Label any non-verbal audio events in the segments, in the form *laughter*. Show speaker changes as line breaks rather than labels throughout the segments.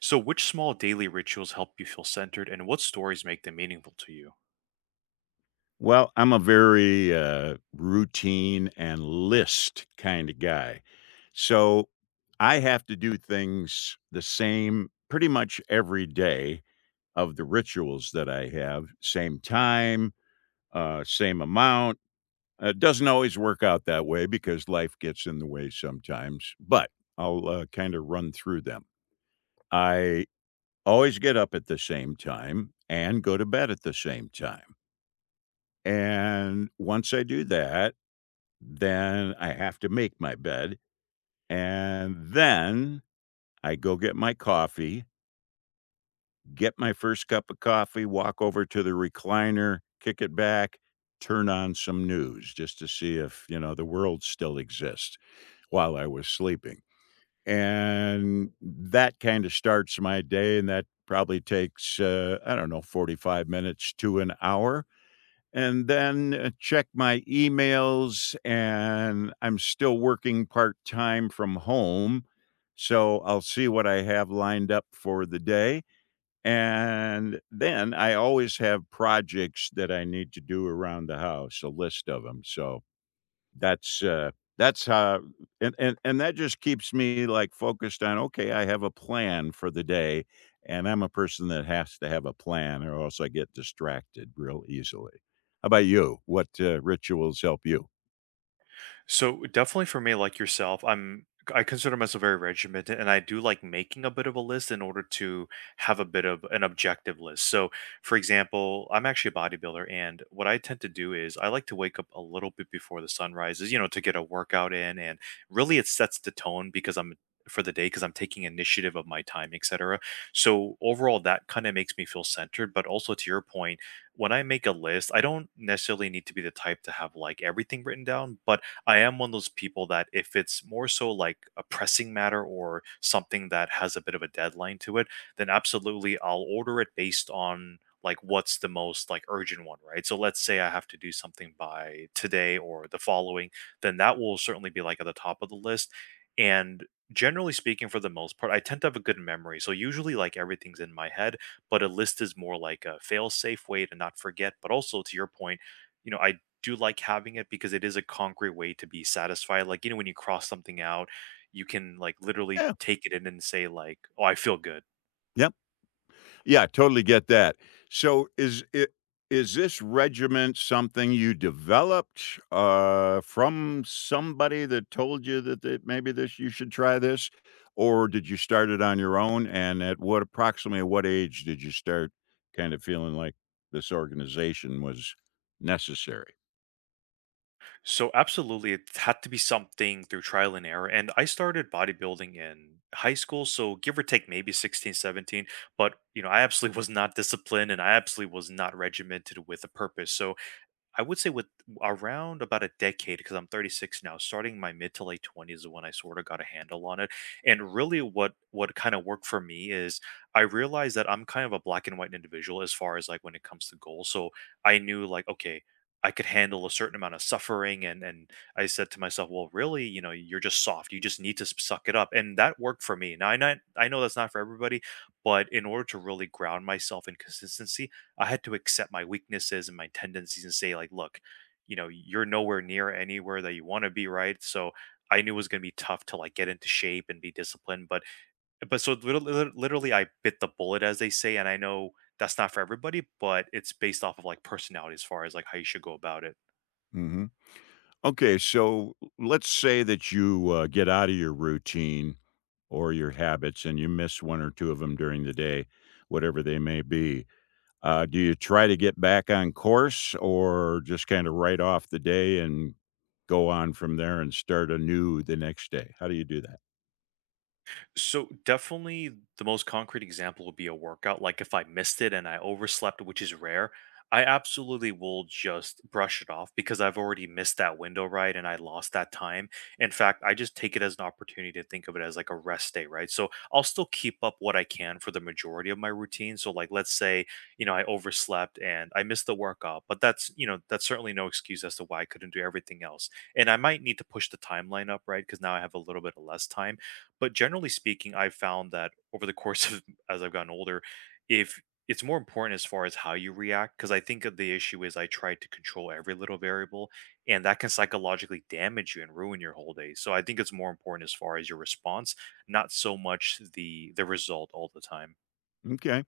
So, which small daily rituals help you feel centered, and what stories make them meaningful to you?
Well, I'm a very routine and list kind of guy. So I have to do things the same pretty much every day of the rituals that I have, same time, same amount. It doesn't always work out that way because life gets in the way sometimes, but I'll kind of run through them. I always get up at the same time and go to bed at the same time. And once I do that, then I have to make my bed, and then I go get my coffee, get my first cup of coffee, walk over to the recliner, kick it back, turn on some news just to see if, you know, the world still exists while I was sleeping. And that kinda starts my day, and that probably takes, I don't know, 45 minutes to an hour. And then check my emails, and I'm still working part-time from home. So I'll see what I have lined up for the day. And then I always have projects that I need to do around the house, a list of them. So that's, uh that's how and that just keeps me, like, focused on, "Okay, I have a plan for the day," and I'm a person that has to have a plan or else I get distracted real easily. How about you? What, rituals help you?
So definitely for me, like yourself, I consider myself very regimented, and I do like making a bit of a list in order to have a bit of an objective list. So, for example, I'm actually a bodybuilder, and what I tend to do is I like to wake up a little bit before the sun rises, you know, to get a workout in, and really it sets the tone because I'm for the day because I'm taking initiative of my time, etc. So overall, that kind of makes me feel centered. But also to your point, when I make a list, I don't necessarily need to be the type to have like everything written down, but I am one of those people that if it's more so like a pressing matter or something that has a bit of a deadline to it, then absolutely I'll order it based on like what's the most like urgent one, right? So let's say I have to do something by today or the following, then that will certainly be like at the top of the list. And generally speaking, for the most part, I tend to have a good memory. So usually like everything's in my head, but a list is more like a fail safe way to not forget. But also to your point, you know, I do like having it because it is a concrete way to be satisfied. Like, you know, when you cross something out, you can like literally
Yeah.
take it in and say, like, oh, I feel good.
Yeah. Yeah, totally get that. So is this regiment something you developed from somebody that told you that, that maybe this you should try this, or did you start it on your own? And at what approximately at what age did you start kind of feeling like this organization was necessary?
So absolutely it had to be something through trial and error. And I started bodybuilding in high school. So give or take maybe 16, 17. But you know, I absolutely *laughs* was not disciplined and I absolutely was not regimented with a purpose. So I would say with around about a decade, because I'm 36 now, starting my mid to late 20s is when I sort of got a handle on it. And really, what kind of worked for me is I realized that I'm kind of a black and white individual as far as like when it comes to goals. So I knew like, okay, I could handle a certain amount of suffering, and I said to myself, well, really, you know, you're just soft. You just need to suck it up, and that worked for me. Now I know that's not for everybody, but in order to really ground myself in consistency. I had to accept my weaknesses and my tendencies and say, like, look, you know, you're nowhere near anywhere that you want to be, right? So I knew it was going to be tough to like get into shape and be disciplined, but so literally, I bit the bullet, as they say, and I know that's not for everybody, but it's based off of like personality as far as like how you should go about it.
Okay, so let's say that you get out of your routine or your habits and you miss one or two of them during the day, whatever they may be. Do you try to get back on course or just kind of write off the day and go on from there and start anew the next day? How do you do that?
So definitely the most concrete example would be a workout. Like if I missed it and I overslept, which is rare, I absolutely will just brush it off because I've already missed that window, right? And I lost that time. In fact, I just take it as an opportunity to think of it as like a rest day, right? So I'll still keep up what I can for the majority of my routine. So like let's say, you know, I overslept and I missed the workout, but that's, you know, that's certainly no excuse as to why I couldn't do everything else. And I might need to push the timeline up, right? Because now I have a little bit of less time, but generally speaking, I've found that over the course of, *laughs* as I've gotten older, if it's more important as far as how you react, because I think of the issue is I try to control every little variable, and that can psychologically damage you and ruin your whole day. So I think it's more important as far as your response, not so much the result all the time.
Okay.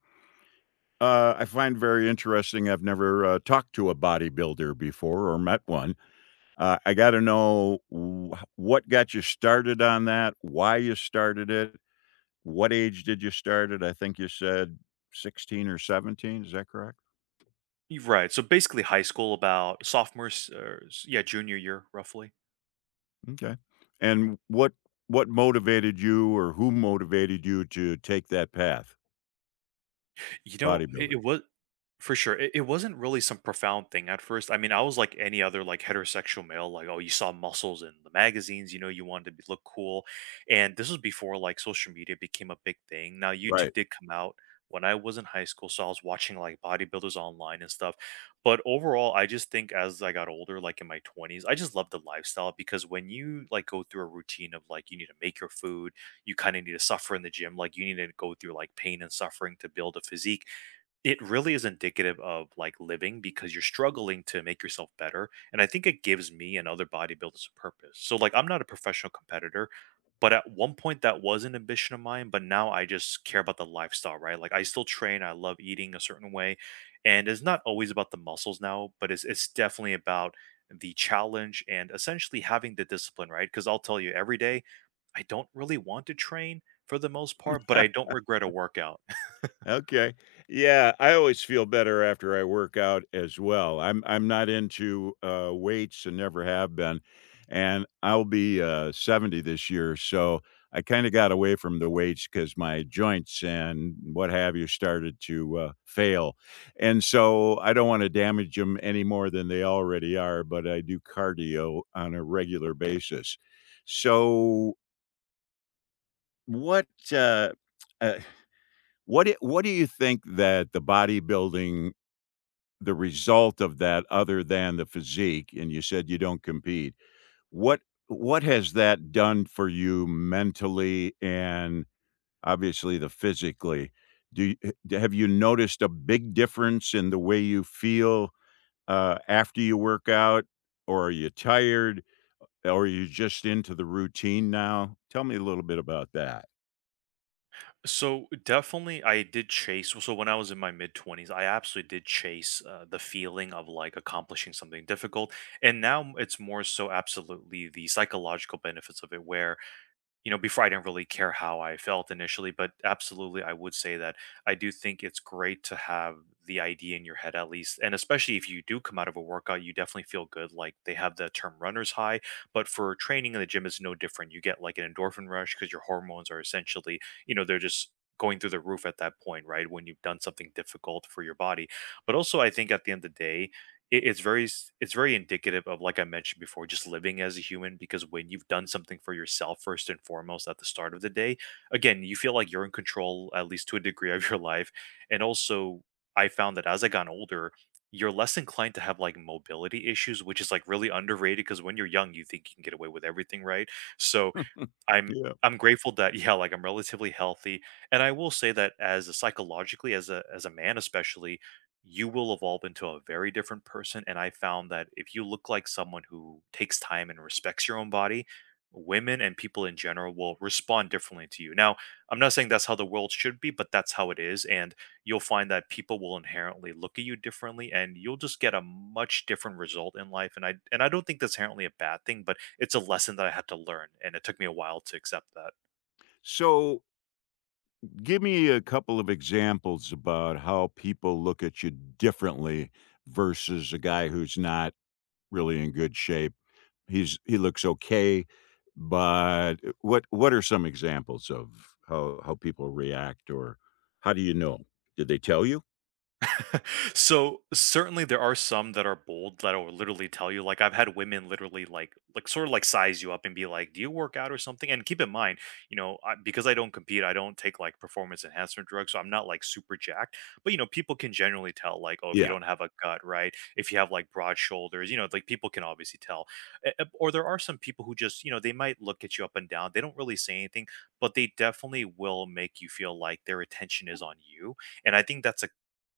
I find very interesting. I've never talked to a bodybuilder before or met one. I got to know what got you started on that, why you started it, what age did you start it? I think you said 16 or 17, is that correct?
You're right. So basically, high school about sophomore, yeah, junior year roughly.
Okay. And what motivated you or who motivated you to take that path?
You know, it,
Bodybuilding.
it was for sure. It wasn't really some profound thing at first. I mean, I was like any other like heterosexual male, like, oh, you saw muscles in the magazines, you know, you wanted to be, look cool. And this was before like social media became a big thing. Now, YouTube
Right.
did come out when I was in high school. So I was watching like bodybuilders online and stuff. But overall, I just think as I got older, like in my 20s, I just loved the lifestyle because when you like go through a routine of like you need to make your food, you kind of need to suffer in the gym. Like you need to go through like pain and suffering to build a physique. It really is indicative of, like, living because you're struggling to make yourself better, and I think it gives me and other bodybuilders a purpose. So, like, I'm not a professional competitor, but at one point, that was an ambition of mine, but now I just care about the lifestyle, right? Like, I still train, I love eating a certain way, and it's not always about the muscles now, but it's definitely about the challenge and essentially having the discipline, right? Because 'Cause I'll tell you every day, I don't really want to train for the most part, but
*laughs*
I don't regret a workout.
Okay. Yeah, I always feel better after I work out as well. I'm not into, weights and never have been, and I'll be, 70 this year, so I kinda got away from the weights because my joints and what have you started to, fail, and so I don't wanna damage them any more than they already are, but I do cardio on a regular basis. So what, uh what do you think that the result of that other than the physique, and you said you don't compete, what what has that done for you mentally and obviously the physically? Do you have you noticed a big difference in the way you feel, after you work out, or are you tired, or are you just into the routine now? Tell me a little bit about that.
So definitely, I did chase. So when I was in my mid twenties, I absolutely did chase the feeling of like accomplishing something difficult. And now it's more so absolutely the psychological benefits of it, where you know, before I didn't really care how I felt initially, but absolutely, I would say that I do think it's great to have the idea in your head at least. And especially if you do come out of a workout, you definitely feel good. Like they have the term runner's high, but for training in the gym, it's no different. You get like an endorphin rush because your hormones are essentially, you know, they're just going through the roof at that point, right? When you've done something difficult for your body. But also, I think at the end of the day, it's very it's very indicative of, like, I mentioned before, just living as a human because when you've done something for yourself first and foremost at the start of the day, again, you feel like you're in control at least to a degree of your *laughs* life. And also, I found that as I got older, you're less inclined to have like mobility issues, which is like really underrated, because when you're young you think you can get away with everything, right? So
*laughs*
I'm
Yeah.
I'm grateful that, *laughs* yeah, like I'm relatively healthy, and I will say that as a psychologically, as a man especially, you will evolve into a very different person. And I found that if you look like someone who takes time and respects your own body, women and people in general will respond differently to you. Now, I'm not saying that's how the world should be, but that's how it is, and you'll find that people will inherently look at you differently and you'll just get a much different result in life. And I don't think that's inherently a bad thing, but it's a lesson that I had to learn and it took me a while to accept that.
So Give me a couple of examples about how people look at you differently versus a guy who's not really in good shape. He looks okay, but what are some examples of how people react or how do you know? Did they tell you?
*laughs* So certainly there are some that are bold that will literally tell you. Like, I've had women literally, like sort of like size you up and be like, "Do you work out or something?" And keep in mind, you know, because I don't compete, I don't take like performance enhancement drugs, so I'm not like super jacked, but you know people can generally tell. Like, oh, if you
Yeah.
don't have a gut, right, if you have like broad shoulders, you know, like people can obviously tell. Or there are some people who just, you know, they might look at you up and down, they don't really say anything, but they definitely will make you feel like their attention is on you. And I think that's a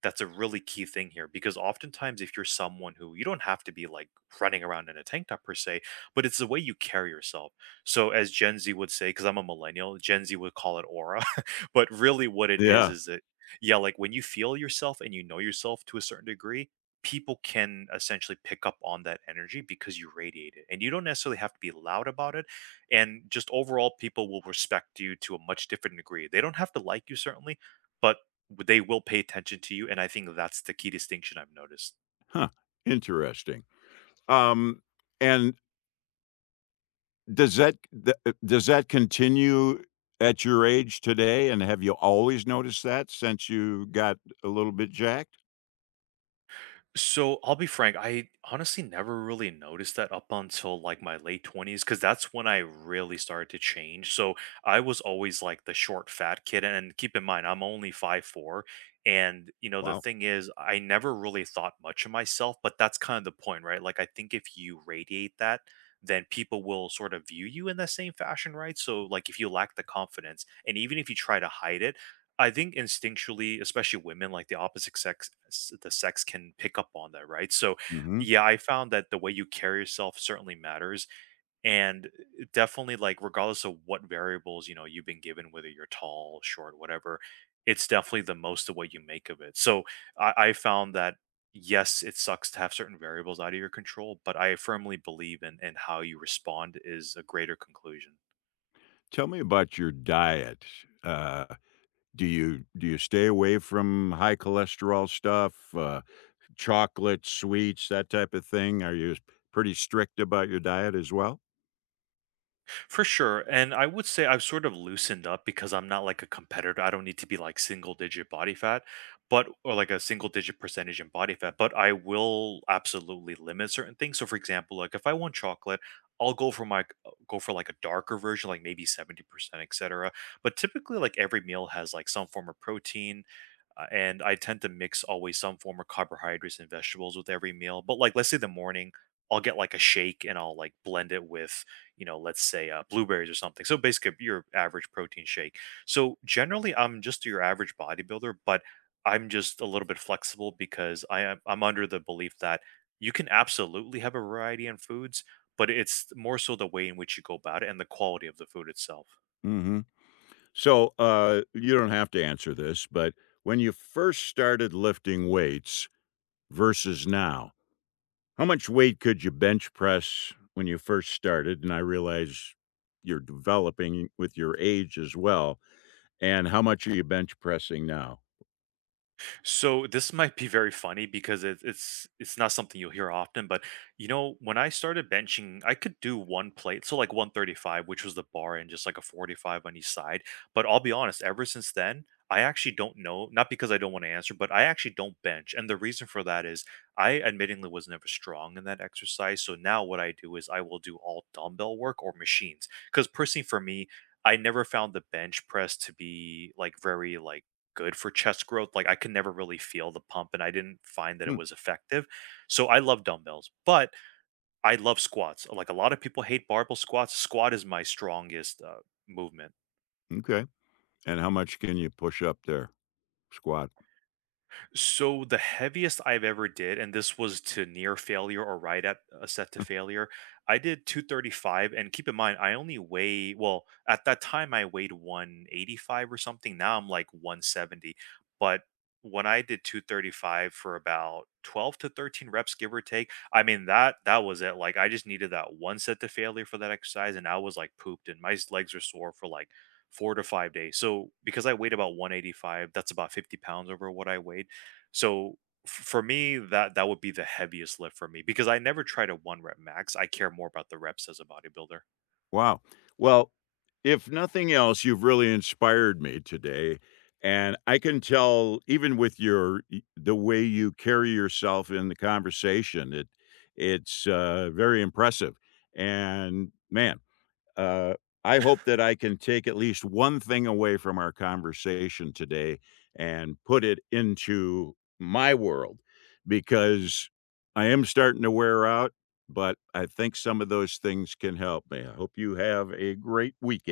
that's a really key thing here, because oftentimes, if you're someone who, you don't have to be like running around in a tank top per se, but it's the way you carry yourself. So, as Gen Z would say, because I'm a millennial, Gen Z would call it aura, *laughs* but really what it is
Yeah.
is that, yeah, like when you feel yourself and you know yourself to a certain degree, people can essentially pick up on that energy because you radiate it and you don't necessarily have to be loud about it. And just overall, people will respect you to a much different degree. They don't have to like you, certainly, but they will pay attention to you, and I think that's the key distinction I've noticed.
Huh. Interesting. Um and does that does that continue at your age today, and have you always noticed that since you got a little bit jacked?
So, I'll be frank, I honestly never really noticed that up until, like, my late 20s, because that's when I really started to change. So I was always, like, the short, fat kid, and keep in mind, I'm only 5'4". And, you know, the
Wow.
thing is, I never really thought much of myself, but that's kind of the point, right? Like, I think if you radiate that, then people will sort of view you in the same fashion, right? So, like, if you lack the confidence, and even if you try to hide it, I think instinctually, especially women, like the opposite sex, the sex can pick up on that, right? So,
Mhm.
yeah, I found that the way you carry yourself certainly matters, and definitely, like, regardless of what variables you know you've been given, whether you're tall, short, whatever, it's definitely the most of what you make of it. So, I found that yes, it sucks to have certain variables out of your control, but I firmly believe in how you respond is a greater conclusion.
Tell me about your diet. Uh, do you stay away from high cholesterol stuff, chocolate, sweets, that type of thing? Are you pretty strict about your diet as well?
For sure. And I would say I've sort of loosened up because I'm not like a competitor. I don't need to be like single digit body fat, but or like a single digit percentage in body fat, but I will absolutely limit certain things. So for example, like if I want chocolate, I'll go for my go for like a darker version, like maybe 70%, etc. But typically, like, every meal has like some form of protein, and I tend to mix always some form of carbohydrates and vegetables with every meal. But like, let's say the morning, I'll get like a shake and I'll like blend it with, you know, let's say blueberries or something. So basically, your average protein shake. So generally, I'm just your average bodybuilder, but I'm just a little bit flexible because I'm under the belief that you can absolutely have a variety in foods, but it's more so the way in which you go about it and the quality of the food itself.
Mhm. So, you don't have to answer this, but when you first started lifting weights versus now, how much weight could you bench press when you first started? And I realize you're developing with your age as well. And how much are you bench pressing now?
So this might be very funny because it's not something you'll hear often, but you know, when I started benching, I could do one plate, so like 135, which was the bar, and just like a 45 on each side. But I'll be honest, ever since then, I actually don't know, not because I don't want to answer, but I actually don't bench. And the reason for that is I admittingly was never strong in that exercise. So now what I do is I will do all dumbbell work or machines. Because personally for me, I never found the bench press to be like very like good for chest growth. Like I could never really feel the pump and I didn't find that it
Hmm,
was effective. So I love dumbbells, but I love squats. Like a lot of people hate barbell squats. Squat is my strongest movement.
m'kay. And how much can you push up there? Squat?
So the heaviest I've ever did, and this was to near failure or right at a set to failure, I did 235. And keep in mind, I only weigh, well, at that time I weighed 185 or something. Now I'm like 170. But when I did 235 for about 12 to 13 reps, give or take, I mean that was it. Like I just needed that one set to failure for that exercise, and I was like pooped, and my legs are sore for like 4 to 5 days. So because I weighed about 185, that's about 50 lbs over what I weighed. So for me, that would be the heaviest lift for me because I never try to one rep max. I care more about the reps as a bodybuilder.
Wow. Well, if nothing else, you've really inspired me today, and I can tell even with your y the way you carry yourself in the conversation, it it's, very impressive, and man uh, I hope that I can take at least one thing away from our conversation today and put it into my world because I am starting to wear out, but I think some of those things can help me. I hope you have a great week.